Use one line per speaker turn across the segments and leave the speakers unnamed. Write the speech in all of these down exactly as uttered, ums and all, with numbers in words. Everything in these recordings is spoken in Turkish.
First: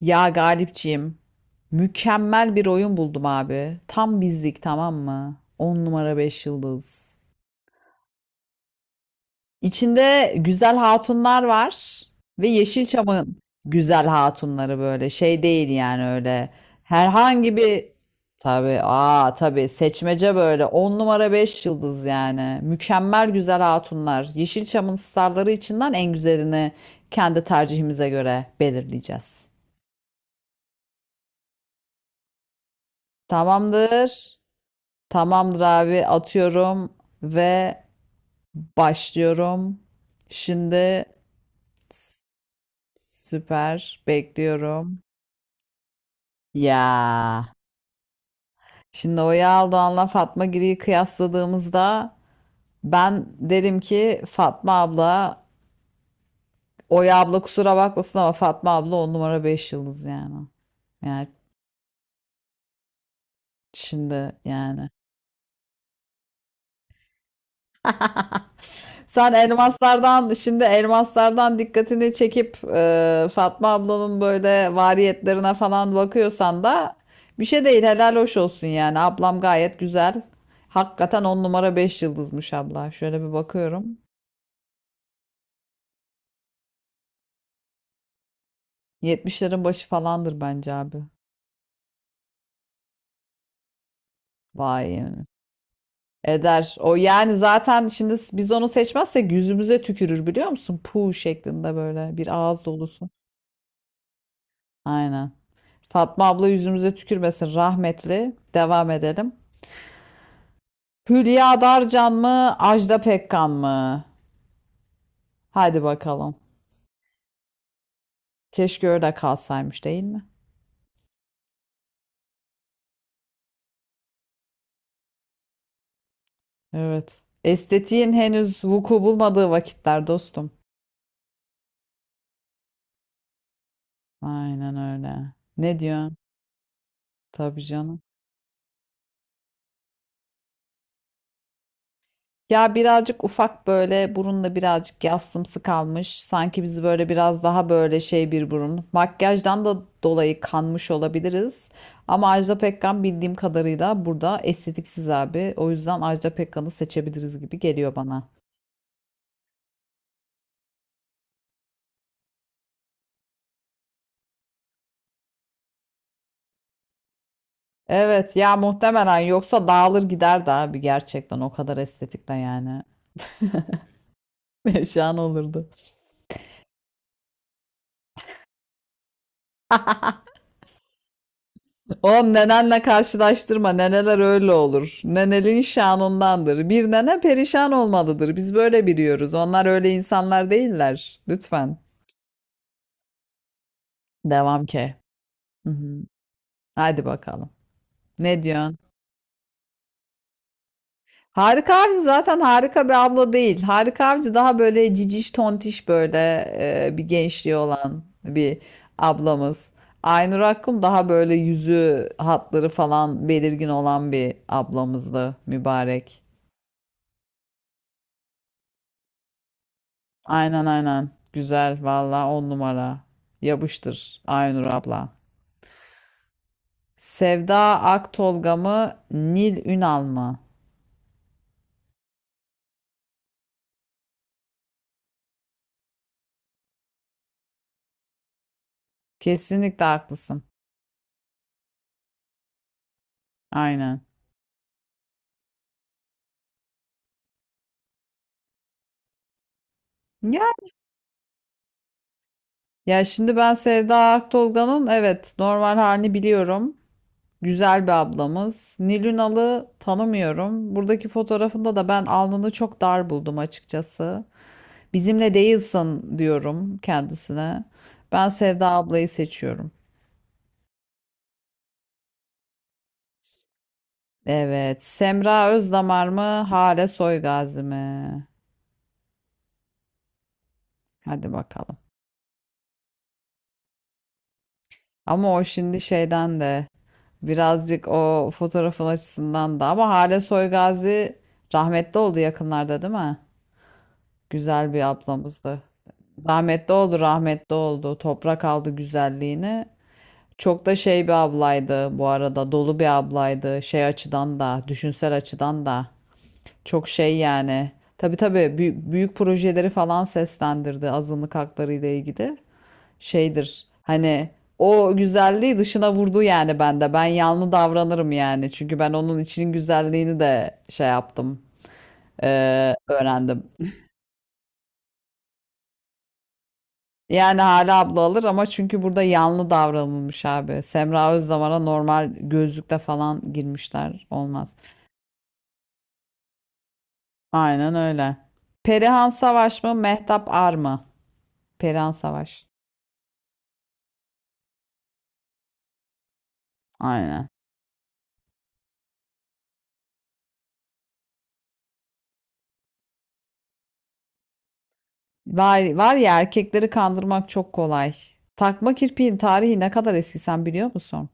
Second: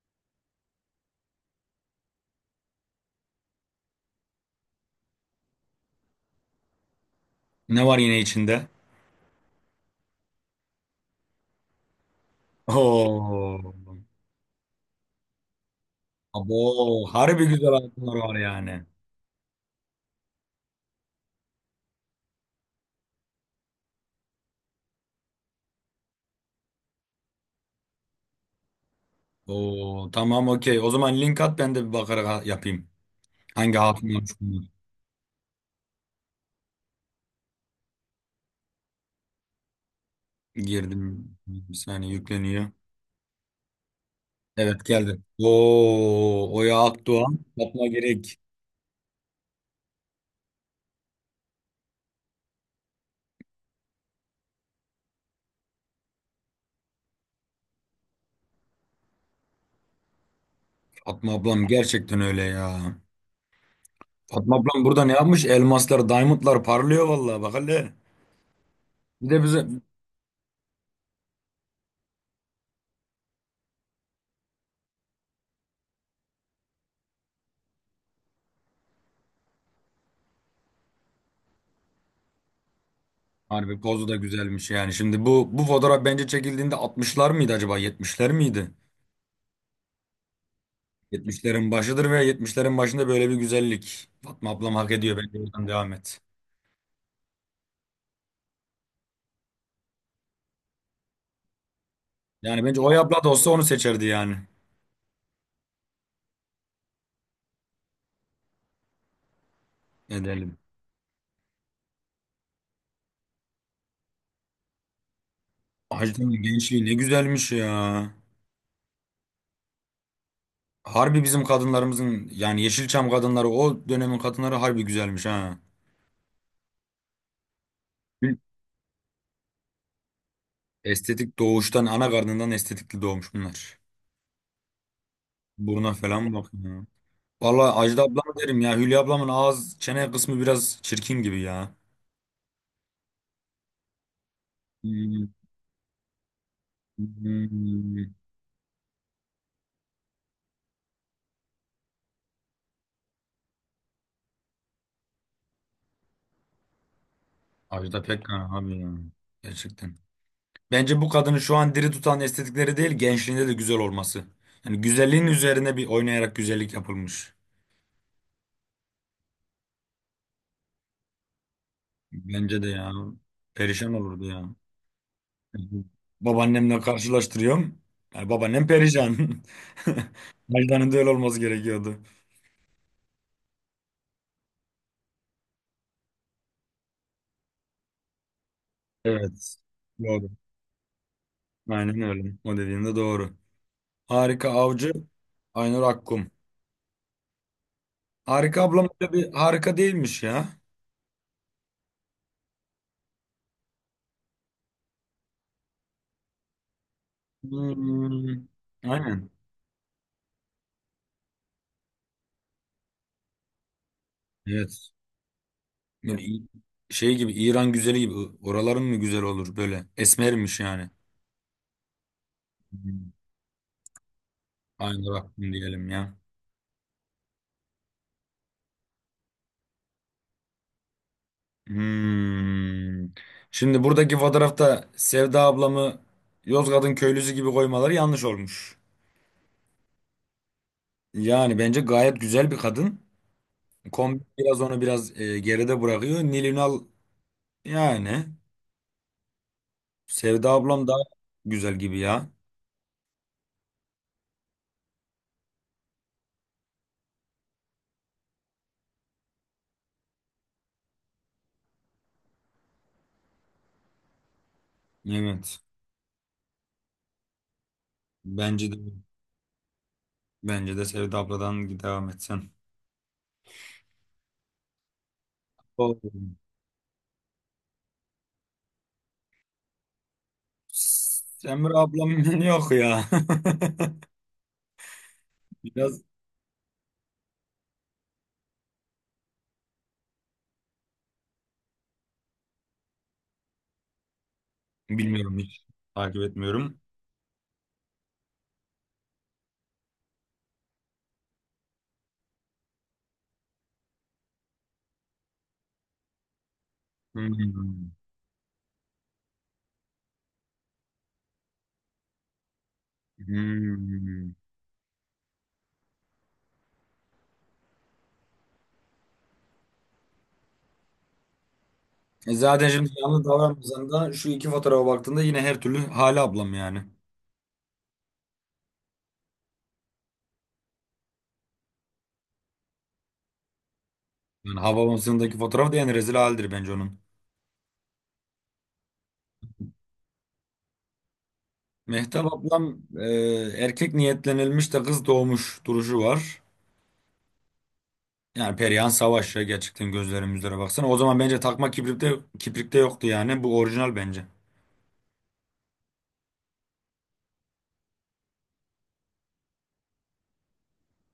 Ya Galipciğim, mükemmel bir oyun buldum abi. Tam bizlik tamam mı? On numara beş yıldız.
Ne var yine içinde?
İçinde güzel hatunlar var ve Yeşilçam'ın
Oo.
güzel hatunları böyle şey değil yani öyle.
Abo. Harbi
Herhangi
güzel
bir
altınlar var
tabii
yani.
aa tabii seçmece böyle on numara beş yıldız yani. Mükemmel güzel hatunlar. Yeşilçam'ın starları içinden en güzelini kendi tercihimize göre belirleyeceğiz.
Oo. Tamam, okey. O zaman link at, ben de bir bakarak ha- yapayım. Hangi hatunlar
Tamamdır.
şunlar?
Tamamdır abi atıyorum ve başlıyorum. Şimdi
Girdim. Bir saniye yükleniyor.
süper
Evet,
bekliyorum.
geldi. Oo.
Ya
Oya Akdoğan. Fatma Gerek.
şimdi Oya Aldoğan'la Fatma Giri'yi kıyasladığımızda ben derim ki Fatma abla, Oya abla kusura bakmasın ama Fatma abla on numara beş yıldız yani. Yani
Fatma ablam gerçekten öyle ya.
şimdi
Fatma ablam
yani.
burada ne yapmış? Elmaslar, diamondlar parlıyor vallahi, bak hele. Bir
Sen
de bize
elmaslardan şimdi elmaslardan dikkatini çekip e, Fatma ablanın böyle variyetlerine falan bakıyorsan da bir şey değil, helal hoş olsun yani, ablam gayet güzel. Hakikaten on numara beş yıldızmış abla. Şöyle bir
harbi
bakıyorum.
pozu da güzelmiş yani. Şimdi bu bu fotoğraf bence çekildiğinde altmışlar mıydı acaba? yetmişler miydi?
yetmişlerin başı falandır bence abi.
Yetmişlerin başıdır ve yetmişlerin başında böyle bir güzellik. Fatma ablam hak
Vay
ediyor.
yani.
Bence oradan devam et.
Eder. O yani zaten şimdi s- biz onu seçmezsek yüzümüze tükürür biliyor musun? Puh şeklinde böyle bir ağız
Yani bence Oya
dolusu.
abla da olsa onu seçerdi yani.
Aynen. Fatma abla yüzümüze tükürmesin rahmetli. Devam edelim.
Edelim.
Hülya Darcan mı, Ajda Pekkan mı? Hadi bakalım.
Hacı'nın gençliği ne güzelmiş ya.
Keşke öyle kalsaymış değil mi?
Harbi bizim kadınlarımızın yani Yeşilçam kadınları, o dönemin kadınları harbi güzelmiş ha.
Evet. Estetiğin henüz vuku bulmadığı vakitler dostum.
Estetik doğuştan, ana karnından estetikli doğmuş bunlar.
Aynen öyle. Ne
Buruna
diyorsun?
falan bak ya.
Tabii
Valla
canım.
Ajda ablam derim ya. Hülya ablamın ağız çene kısmı biraz çirkin gibi ya.
Ya birazcık ufak böyle burunla birazcık yassımsı kalmış. Sanki bizi böyle biraz daha böyle
Hmm.
şey bir burun. Makyajdan da dolayı kanmış olabiliriz. Ama Ajda Pekkan bildiğim kadarıyla burada estetiksiz abi. O yüzden Ajda Pekkan'ı seçebiliriz gibi geliyor
Ajda
bana.
Pekkan abi ya. Gerçekten. Bence bu kadını şu an diri tutan estetikleri değil, gençliğinde de güzel olması. Yani güzelliğin üzerine bir oynayarak güzellik yapılmış.
Evet ya muhtemelen yoksa dağılır giderdi abi, gerçekten o kadar estetikle
Bence de
yani.
ya. Perişan olurdu ya.
Şan olurdu.
Babaannemle karşılaştırıyorum. Yani babaannem perişan. Ajda'nın da öyle olması gerekiyordu.
Oğlum nenenle karşılaştırma. Neneler öyle olur. Nenelin şanındandır. Bir nene perişan olmalıdır. Biz böyle biliyoruz.
Evet.
Onlar öyle
Doğru.
insanlar değiller. Lütfen.
Aynen öyle. O dediğin de doğru. Harika
Devam
Avcı,
ki. Hı
Aynur
hı.
Akkum.
Hadi bakalım. Ne
Harika
diyorsun?
ablam da bir harika değilmiş ya.
Harika Avcı zaten harika bir abla değil. Harika Avcı daha böyle ciciş tontiş böyle e, bir gençliği olan
Hmm,
bir
aynen.
ablamız. Aynur Akkum daha böyle yüzü hatları falan belirgin olan bir
Evet.
ablamızdı mübarek.
Böyle İ- şey gibi, İran güzeli gibi oraların mı güzel olur, böyle esmermiş
Aynen
yani.
aynen. Güzel valla on numara.
Hmm.
Yapıştır Aynur abla.
Aynı Rabbim diyelim ya.
Sevda Aktolga mı Nil Ünal mı?
Hmm. Şimdi buradaki fotoğrafta Sevda ablamı Yozgat'ın köylüsü gibi koymaları yanlış olmuş.
Kesinlikle haklısın.
Yani bence gayet güzel bir kadın.
Aynen.
Kombi biraz onu biraz e, geride bırakıyor. Nil Ünal, yani
Ya
Sevda ablam daha güzel gibi ya.
Ya şimdi ben Sevda Aktolga'nın evet normal halini biliyorum. Güzel bir ablamız. Nilünalı tanımıyorum. Buradaki fotoğrafında da ben alnını çok dar buldum açıkçası. Bizimle
Evet.
değilsin diyorum kendisine. Ben Sevda
Bence de
ablayı seçiyorum.
bence de Sevda abladan devam etsen.
Evet. Semra
Doğru.
Özdamar mı? Hale Soygazi mi? Hadi
Semra
bakalım.
ablam yok ya.
Ama o şimdi
Biraz
şeyden de birazcık o fotoğrafın açısından da ama Hale Soygazi rahmetli oldu yakınlarda değil mi? Güzel bir
bilmiyorum hiç.
ablamızdı.
Takip
Rahmetli
etmiyorum.
oldu, rahmetli oldu. Toprak aldı güzelliğini. Çok da şey bir ablaydı bu arada. Dolu bir ablaydı. Şey açıdan da, düşünsel açıdan da. Çok şey yani.
Hmm.
Tabii tabii bü- büyük projeleri falan seslendirdi azınlık hakları ile ilgili. Şeydir. Hani
Hmm.
o güzelliği dışına vurdu yani bende. Ben yanlı davranırım yani. Çünkü ben onun içinin güzelliğini de şey yaptım.
E zaten
eee,
şimdi yalnız
öğrendim.
davranmasan da şu iki fotoğrafa baktığında yine her türlü Hale ablam yani.
Yani hala abla alır ama çünkü burada yanlı davranılmış abi. Semra Özdamar'a normal gözlükle falan girmişler. Olmaz.
Yani Havabası'ndaki fotoğraf da en rezil haldir bence onun.
Aynen öyle. Perihan Savaş mı? Mehtap Ar mı? Perihan
Mehtap
Savaş.
ablam e, erkek niyetlenilmiş de kız doğmuş duruşu var.
Aynen.
Yani Perihan Savaş ya, gerçekten gözlerim yüzlere baksana. O zaman bence takma kibrikte, kibrikte yoktu yani. Bu orijinal bence.
Var, var ya, erkekleri kandırmak çok kolay. Takma kirpiğin tarihi ne kadar eski sen biliyor musun?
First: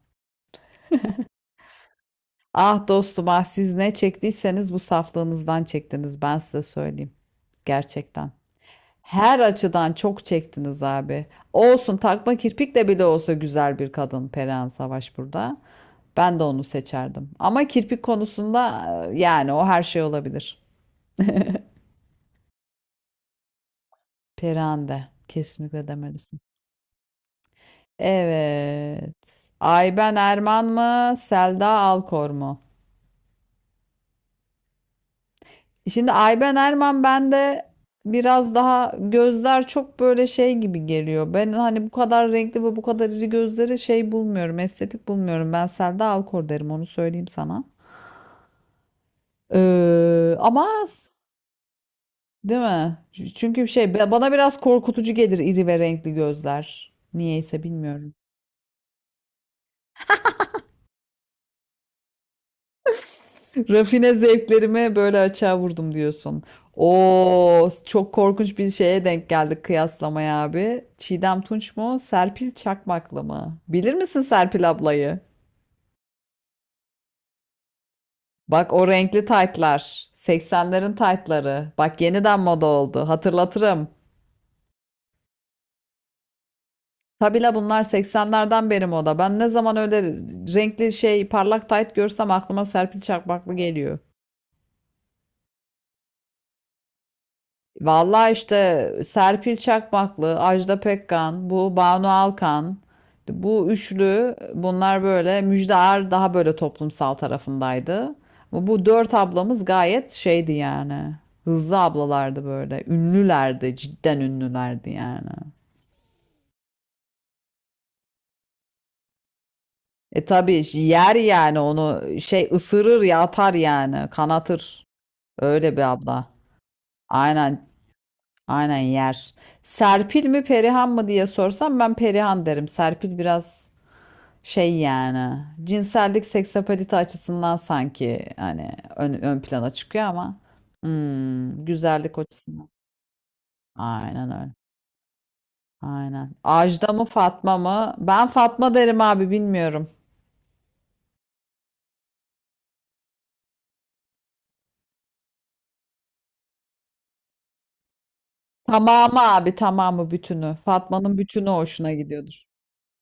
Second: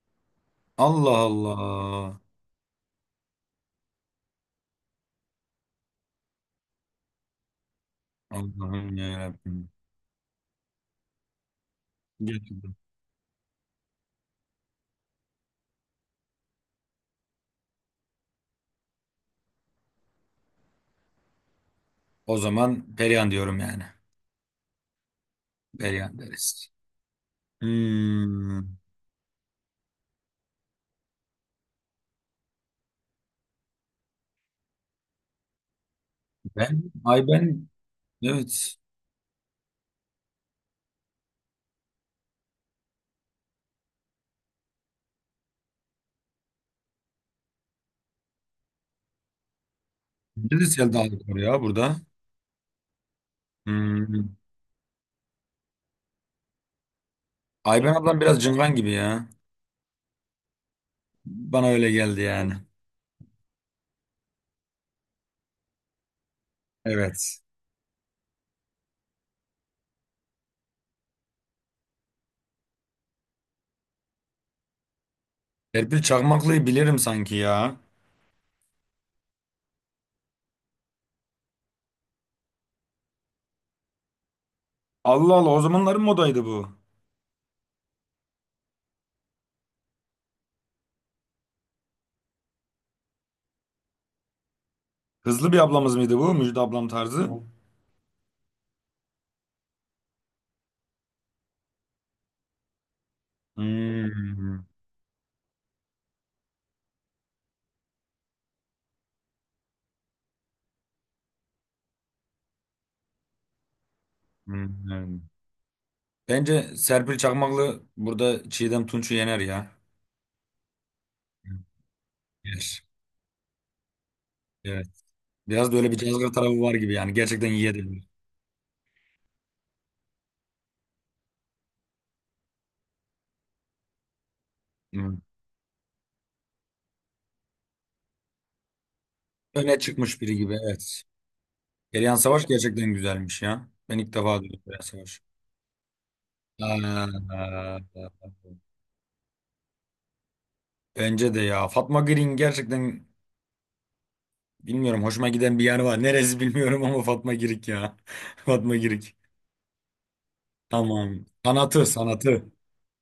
Allah Allah.
Ah dostum ah, siz ne çektiyseniz bu saflığınızdan çektiniz, ben size söyleyeyim. Gerçekten.
Allah'ım ya
Her
Rabbim.
açıdan çok çektiniz abi. Olsun, takma
Gerçekten.
kirpik de bile olsa güzel bir kadın Perihan Savaş burada. Ben de onu seçerdim. Ama kirpik konusunda e, yani o her şey olabilir.
O zaman Perihan diyorum yani.
Perihan de kesinlikle
Perihan
demelisin.
deriz. Hmm,
Evet. Ayben Erman mı? Selda Alkor mu? Şimdi Ayben
ben,
Erman
ay
bende
ben,
biraz
evet.
daha gözler çok böyle şey gibi geliyor. Ben hani bu kadar renkli ve bu kadar iri gözleri şey bulmuyorum, estetik bulmuyorum. Ben Selda Alkor derim onu söyleyeyim sana. Ee, ama
Neresi geldi var ya burada?
değil mi? Çünkü şey bana
Hmm.
biraz korkutucu gelir iri ve renkli gözler. Niyeyse
Ayben
bilmiyorum.
ablam biraz cıngan gibi ya. Bana öyle geldi yani.
Rafine zevklerime böyle açığa vurdum diyorsun.
Evet.
Oo, çok korkunç bir şeye denk geldik kıyaslamaya abi. Çiğdem Tunç mu? Serpil Çakmaklı mı? Bilir misin Serpil ablayı?
Serpil Çakmaklı'yı bilirim sanki ya.
Bak o renkli taytlar. seksenlerin taytları. Bak yeniden moda oldu. Hatırlatırım.
Allah Allah, o zamanların modaydı bu.
Tabi la bunlar seksenlerden beri moda. Ben ne zaman öyle renkli şey parlak tayt görsem aklıma Serpil Çakmaklı geliyor.
Hızlı bir ablamız mıydı bu? Müjde ablam tarzı.
Vallahi işte Serpil Çakmaklı, Ajda Pekkan, bu Banu Alkan, bu üçlü
Hmm.
bunlar böyle, Müjde Ar daha böyle toplumsal tarafındaydı. Ama bu dört ablamız gayet şeydi yani. Hızlı ablalardı böyle. Ünlülerdi, cidden ünlülerdi
Hmm.
yani.
Bence Serpil Çakmaklı burada Çiğdem Tunç'u yener ya.
E tabii yer yani, onu şey
Yer.
ısırır ya, atar yani, kanatır.
Evet. Biraz
Öyle
da
bir
öyle bir
abla.
cazgır tarafı var gibi yani. Gerçekten
Aynen,
yiyebilir.
aynen yer. Serpil mi Perihan mı diye sorsam ben Perihan derim. Serpil biraz şey
Hı.
yani, cinsellik seksapalite açısından sanki hani ön, ön plana
Öne
çıkıyor
çıkmış biri
ama
gibi, evet.
hmm,
Perihan
güzellik
Savaş
açısından.
gerçekten güzelmiş ya. Ben ilk
Aynen
defa
öyle.
duydum Perihan Savaş.
Aynen. Ajda mı Fatma
Aa,
mı? Ben Fatma derim abi, bilmiyorum.
bence de ya. Fatma Girik gerçekten, bilmiyorum, hoşuma giden bir yer var. Neresi bilmiyorum ama Fatma Girik ya. Fatma Girik.
Tamamı abi, tamamı, bütünü. Fatma'nın
Tamam.
bütünü
Sanatı,
hoşuna gidiyordur.
sanatı.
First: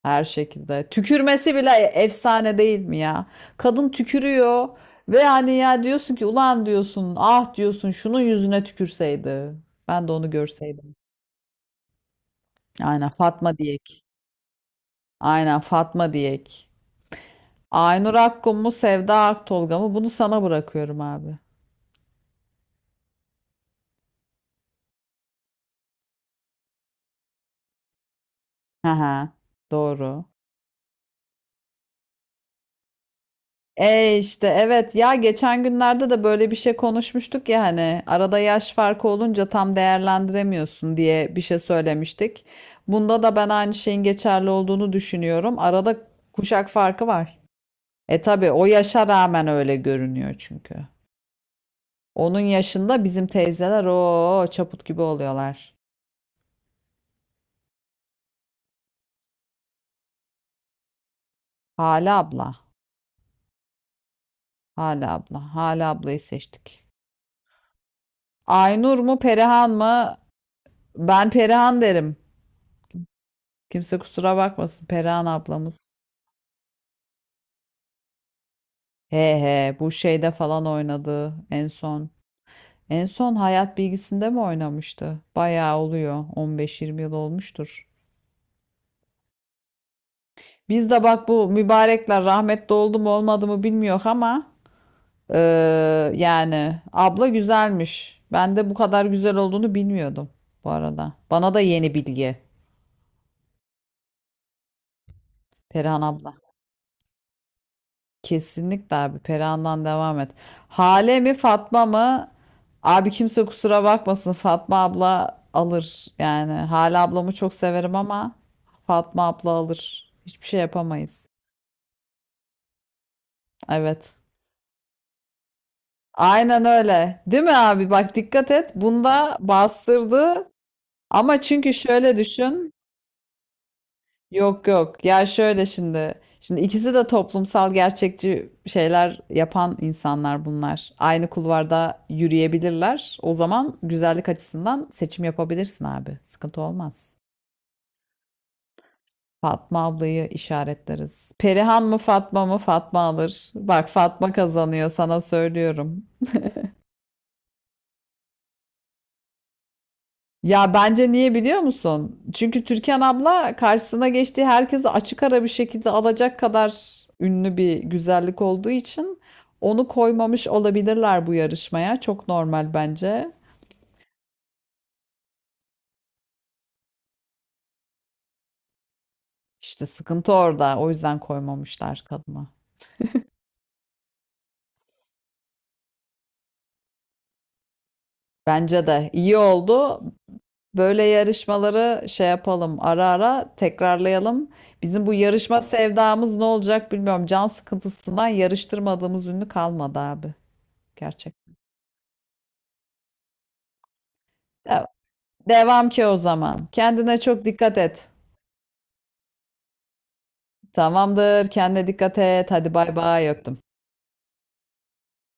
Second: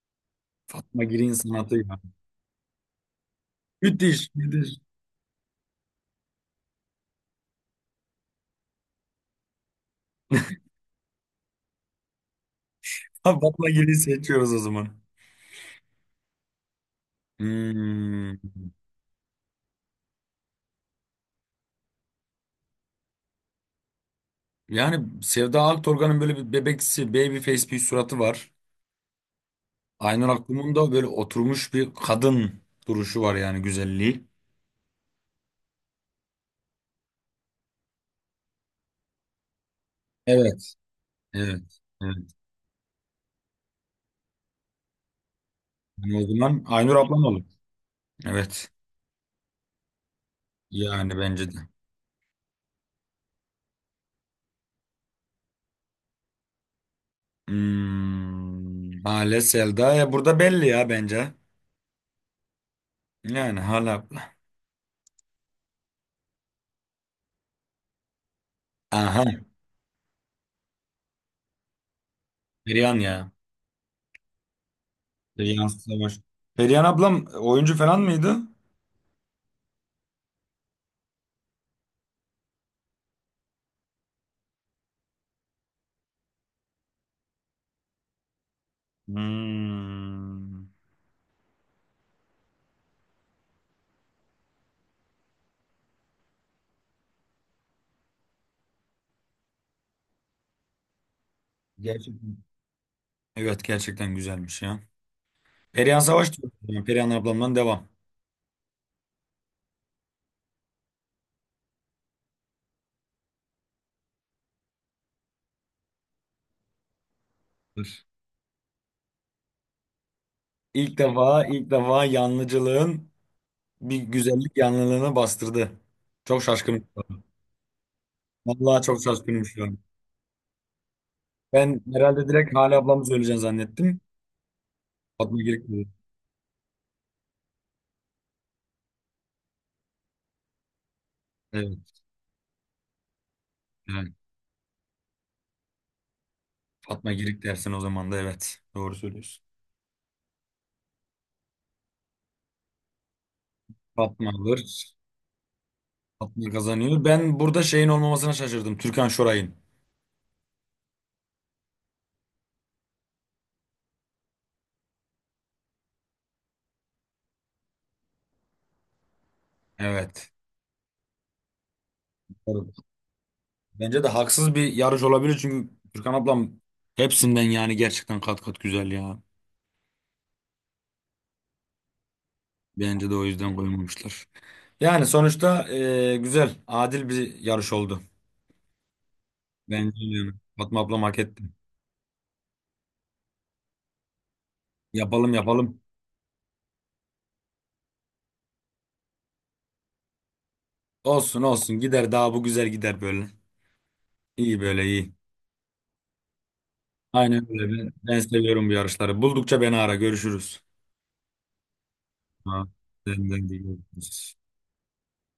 Her şekilde.
Fatma Girik'in
Tükürmesi bile
sanatı ya.
efsane değil mi ya? Kadın
Müthiş,
tükürüyor
müthiş.
ve hani ya diyorsun ki ulan diyorsun ah diyorsun şunun yüzüne tükürseydi. Ben de onu görseydim. Aynen Fatma
Fatma Girik'i
Diyek.
seçiyoruz o zaman.
Aynen Fatma Diyek. Aynur
Hmm.
Akkum mu Sevda Aktolga mı? Bunu sana bırakıyorum abi.
Yani Sevda Aktorgan'ın böyle bir bebeksi, baby face bir suratı var.
Hı hı. Doğru.
Aynur Akkum'un da böyle oturmuş bir kadın duruşu var yani,
E
güzelliği.
işte evet ya, geçen günlerde de böyle bir şey konuşmuştuk ya, hani arada yaş farkı olunca tam
Evet.
değerlendiremiyorsun diye bir şey
Evet. Evet.
söylemiştik. Bunda da ben aynı şeyin geçerli olduğunu düşünüyorum. Arada
Yani o zaman
kuşak
Aynur
farkı
ablam
var.
olur.
E tabii o
Evet.
yaşa rağmen öyle görünüyor çünkü.
Yani bence de.
Onun yaşında bizim teyzeler o çaput gibi oluyorlar.
Hmm, Hale Selda. Ya burada belli ya bence.
Hala abla,
Yani Hale abla.
hala abla, hala ablayı seçtik. Aynur mu
Aha.
Perihan mı? Ben Perihan derim.
Perihan ya.
Kimse kusura bakmasın, Perihan
Perihan
ablamız.
Savaş. Perihan ablam oyuncu falan mıydı?
He he, bu şeyde falan oynadı en son. En son hayat bilgisinde mi oynamıştı? Bayağı oluyor. on beş yirmi yıl olmuştur.
Hmm.
Biz de bak bu mübarekler rahmetli oldu mu olmadı mı bilmiyor ama eee, yani abla güzelmiş. Ben de bu kadar güzel olduğunu bilmiyordum bu arada. Bana da yeni bilgi.
Gerçekten. Evet, gerçekten güzelmiş ya. Perihan
Perihan abla.
Savaş diyorum. Perihan ablamdan devam.
Kesinlikle abi Perihan'dan devam et. Hale mi Fatma mı? Abi kimse kusura bakmasın, Fatma abla alır. Yani Hale ablamı çok severim
Dur.
ama Fatma abla alır. Hiçbir şey
İlk
yapamayız.
defa ilk defa yanlıcılığın bir
Evet.
güzellik yanlılığını bastırdı. Çok
Aynen
şaşkınım şu
öyle.
an.
Değil mi abi? Bak dikkat et.
Vallahi çok
Bunda
şaşkınım şu an.
bastırdı. Ama çünkü
Ben
şöyle
herhalde direkt
düşün.
Hale ablamı söyleyeceğim zannettim.
Yok yok. Ya
Fatma
şöyle
Girik dedi.
şimdi. Şimdi ikisi de toplumsal gerçekçi şeyler yapan insanlar bunlar. Aynı kulvarda
Evet,
yürüyebilirler. O zaman
evet.
güzellik açısından seçim yapabilirsin abi. Sıkıntı
Fatma
olmaz.
Girik dersin o zaman da, evet. Doğru söylüyorsun.
Fatma ablayı işaretleriz. Perihan mı Fatma mı? Fatma alır. Bak
Fatma
Fatma kazanıyor
alır.
sana söylüyorum.
Fatma kazanıyor. Ben burada şeyin olmamasına şaşırdım. Türkan Şoray'ın.
Ya bence niye biliyor musun? Çünkü Türkan abla karşısına geçtiği herkesi açık ara bir şekilde alacak kadar ünlü bir güzellik olduğu için onu
Evet.
koymamış olabilirler bu yarışmaya. Çok
Doğru.
normal bence.
Bence de haksız bir yarış olabilir çünkü Türkan ablam hepsinden yani gerçekten kat kat güzel ya.
İşte sıkıntı orada. O yüzden koymamışlar kadına.
Bence de o yüzden koymamışlar. Yani sonuçta e, güzel, adil bir yarış oldu.
Bence de iyi
Bence
oldu.
de yani. Fatma
Böyle
ablam hak etti.
yarışmaları şey yapalım, ara ara tekrarlayalım. Bizim bu
Yapalım,
yarışma
yapalım.
sevdamız ne olacak bilmiyorum. Can sıkıntısından yarıştırmadığımız ünlü kalmadı abi. Gerçek.
Olsun olsun, gider, daha bu güzel gider böyle. İyi, böyle iyi.
Devam ki o zaman. Kendine çok
Aynen öyle.
dikkat
Ben,
et.
Ben seviyorum bu yarışları. Buldukça beni ara, görüşürüz.
Tamamdır. Kendine dikkat et.
Ha,
Hadi bay bay
senden de
öptüm.
görüşürüz.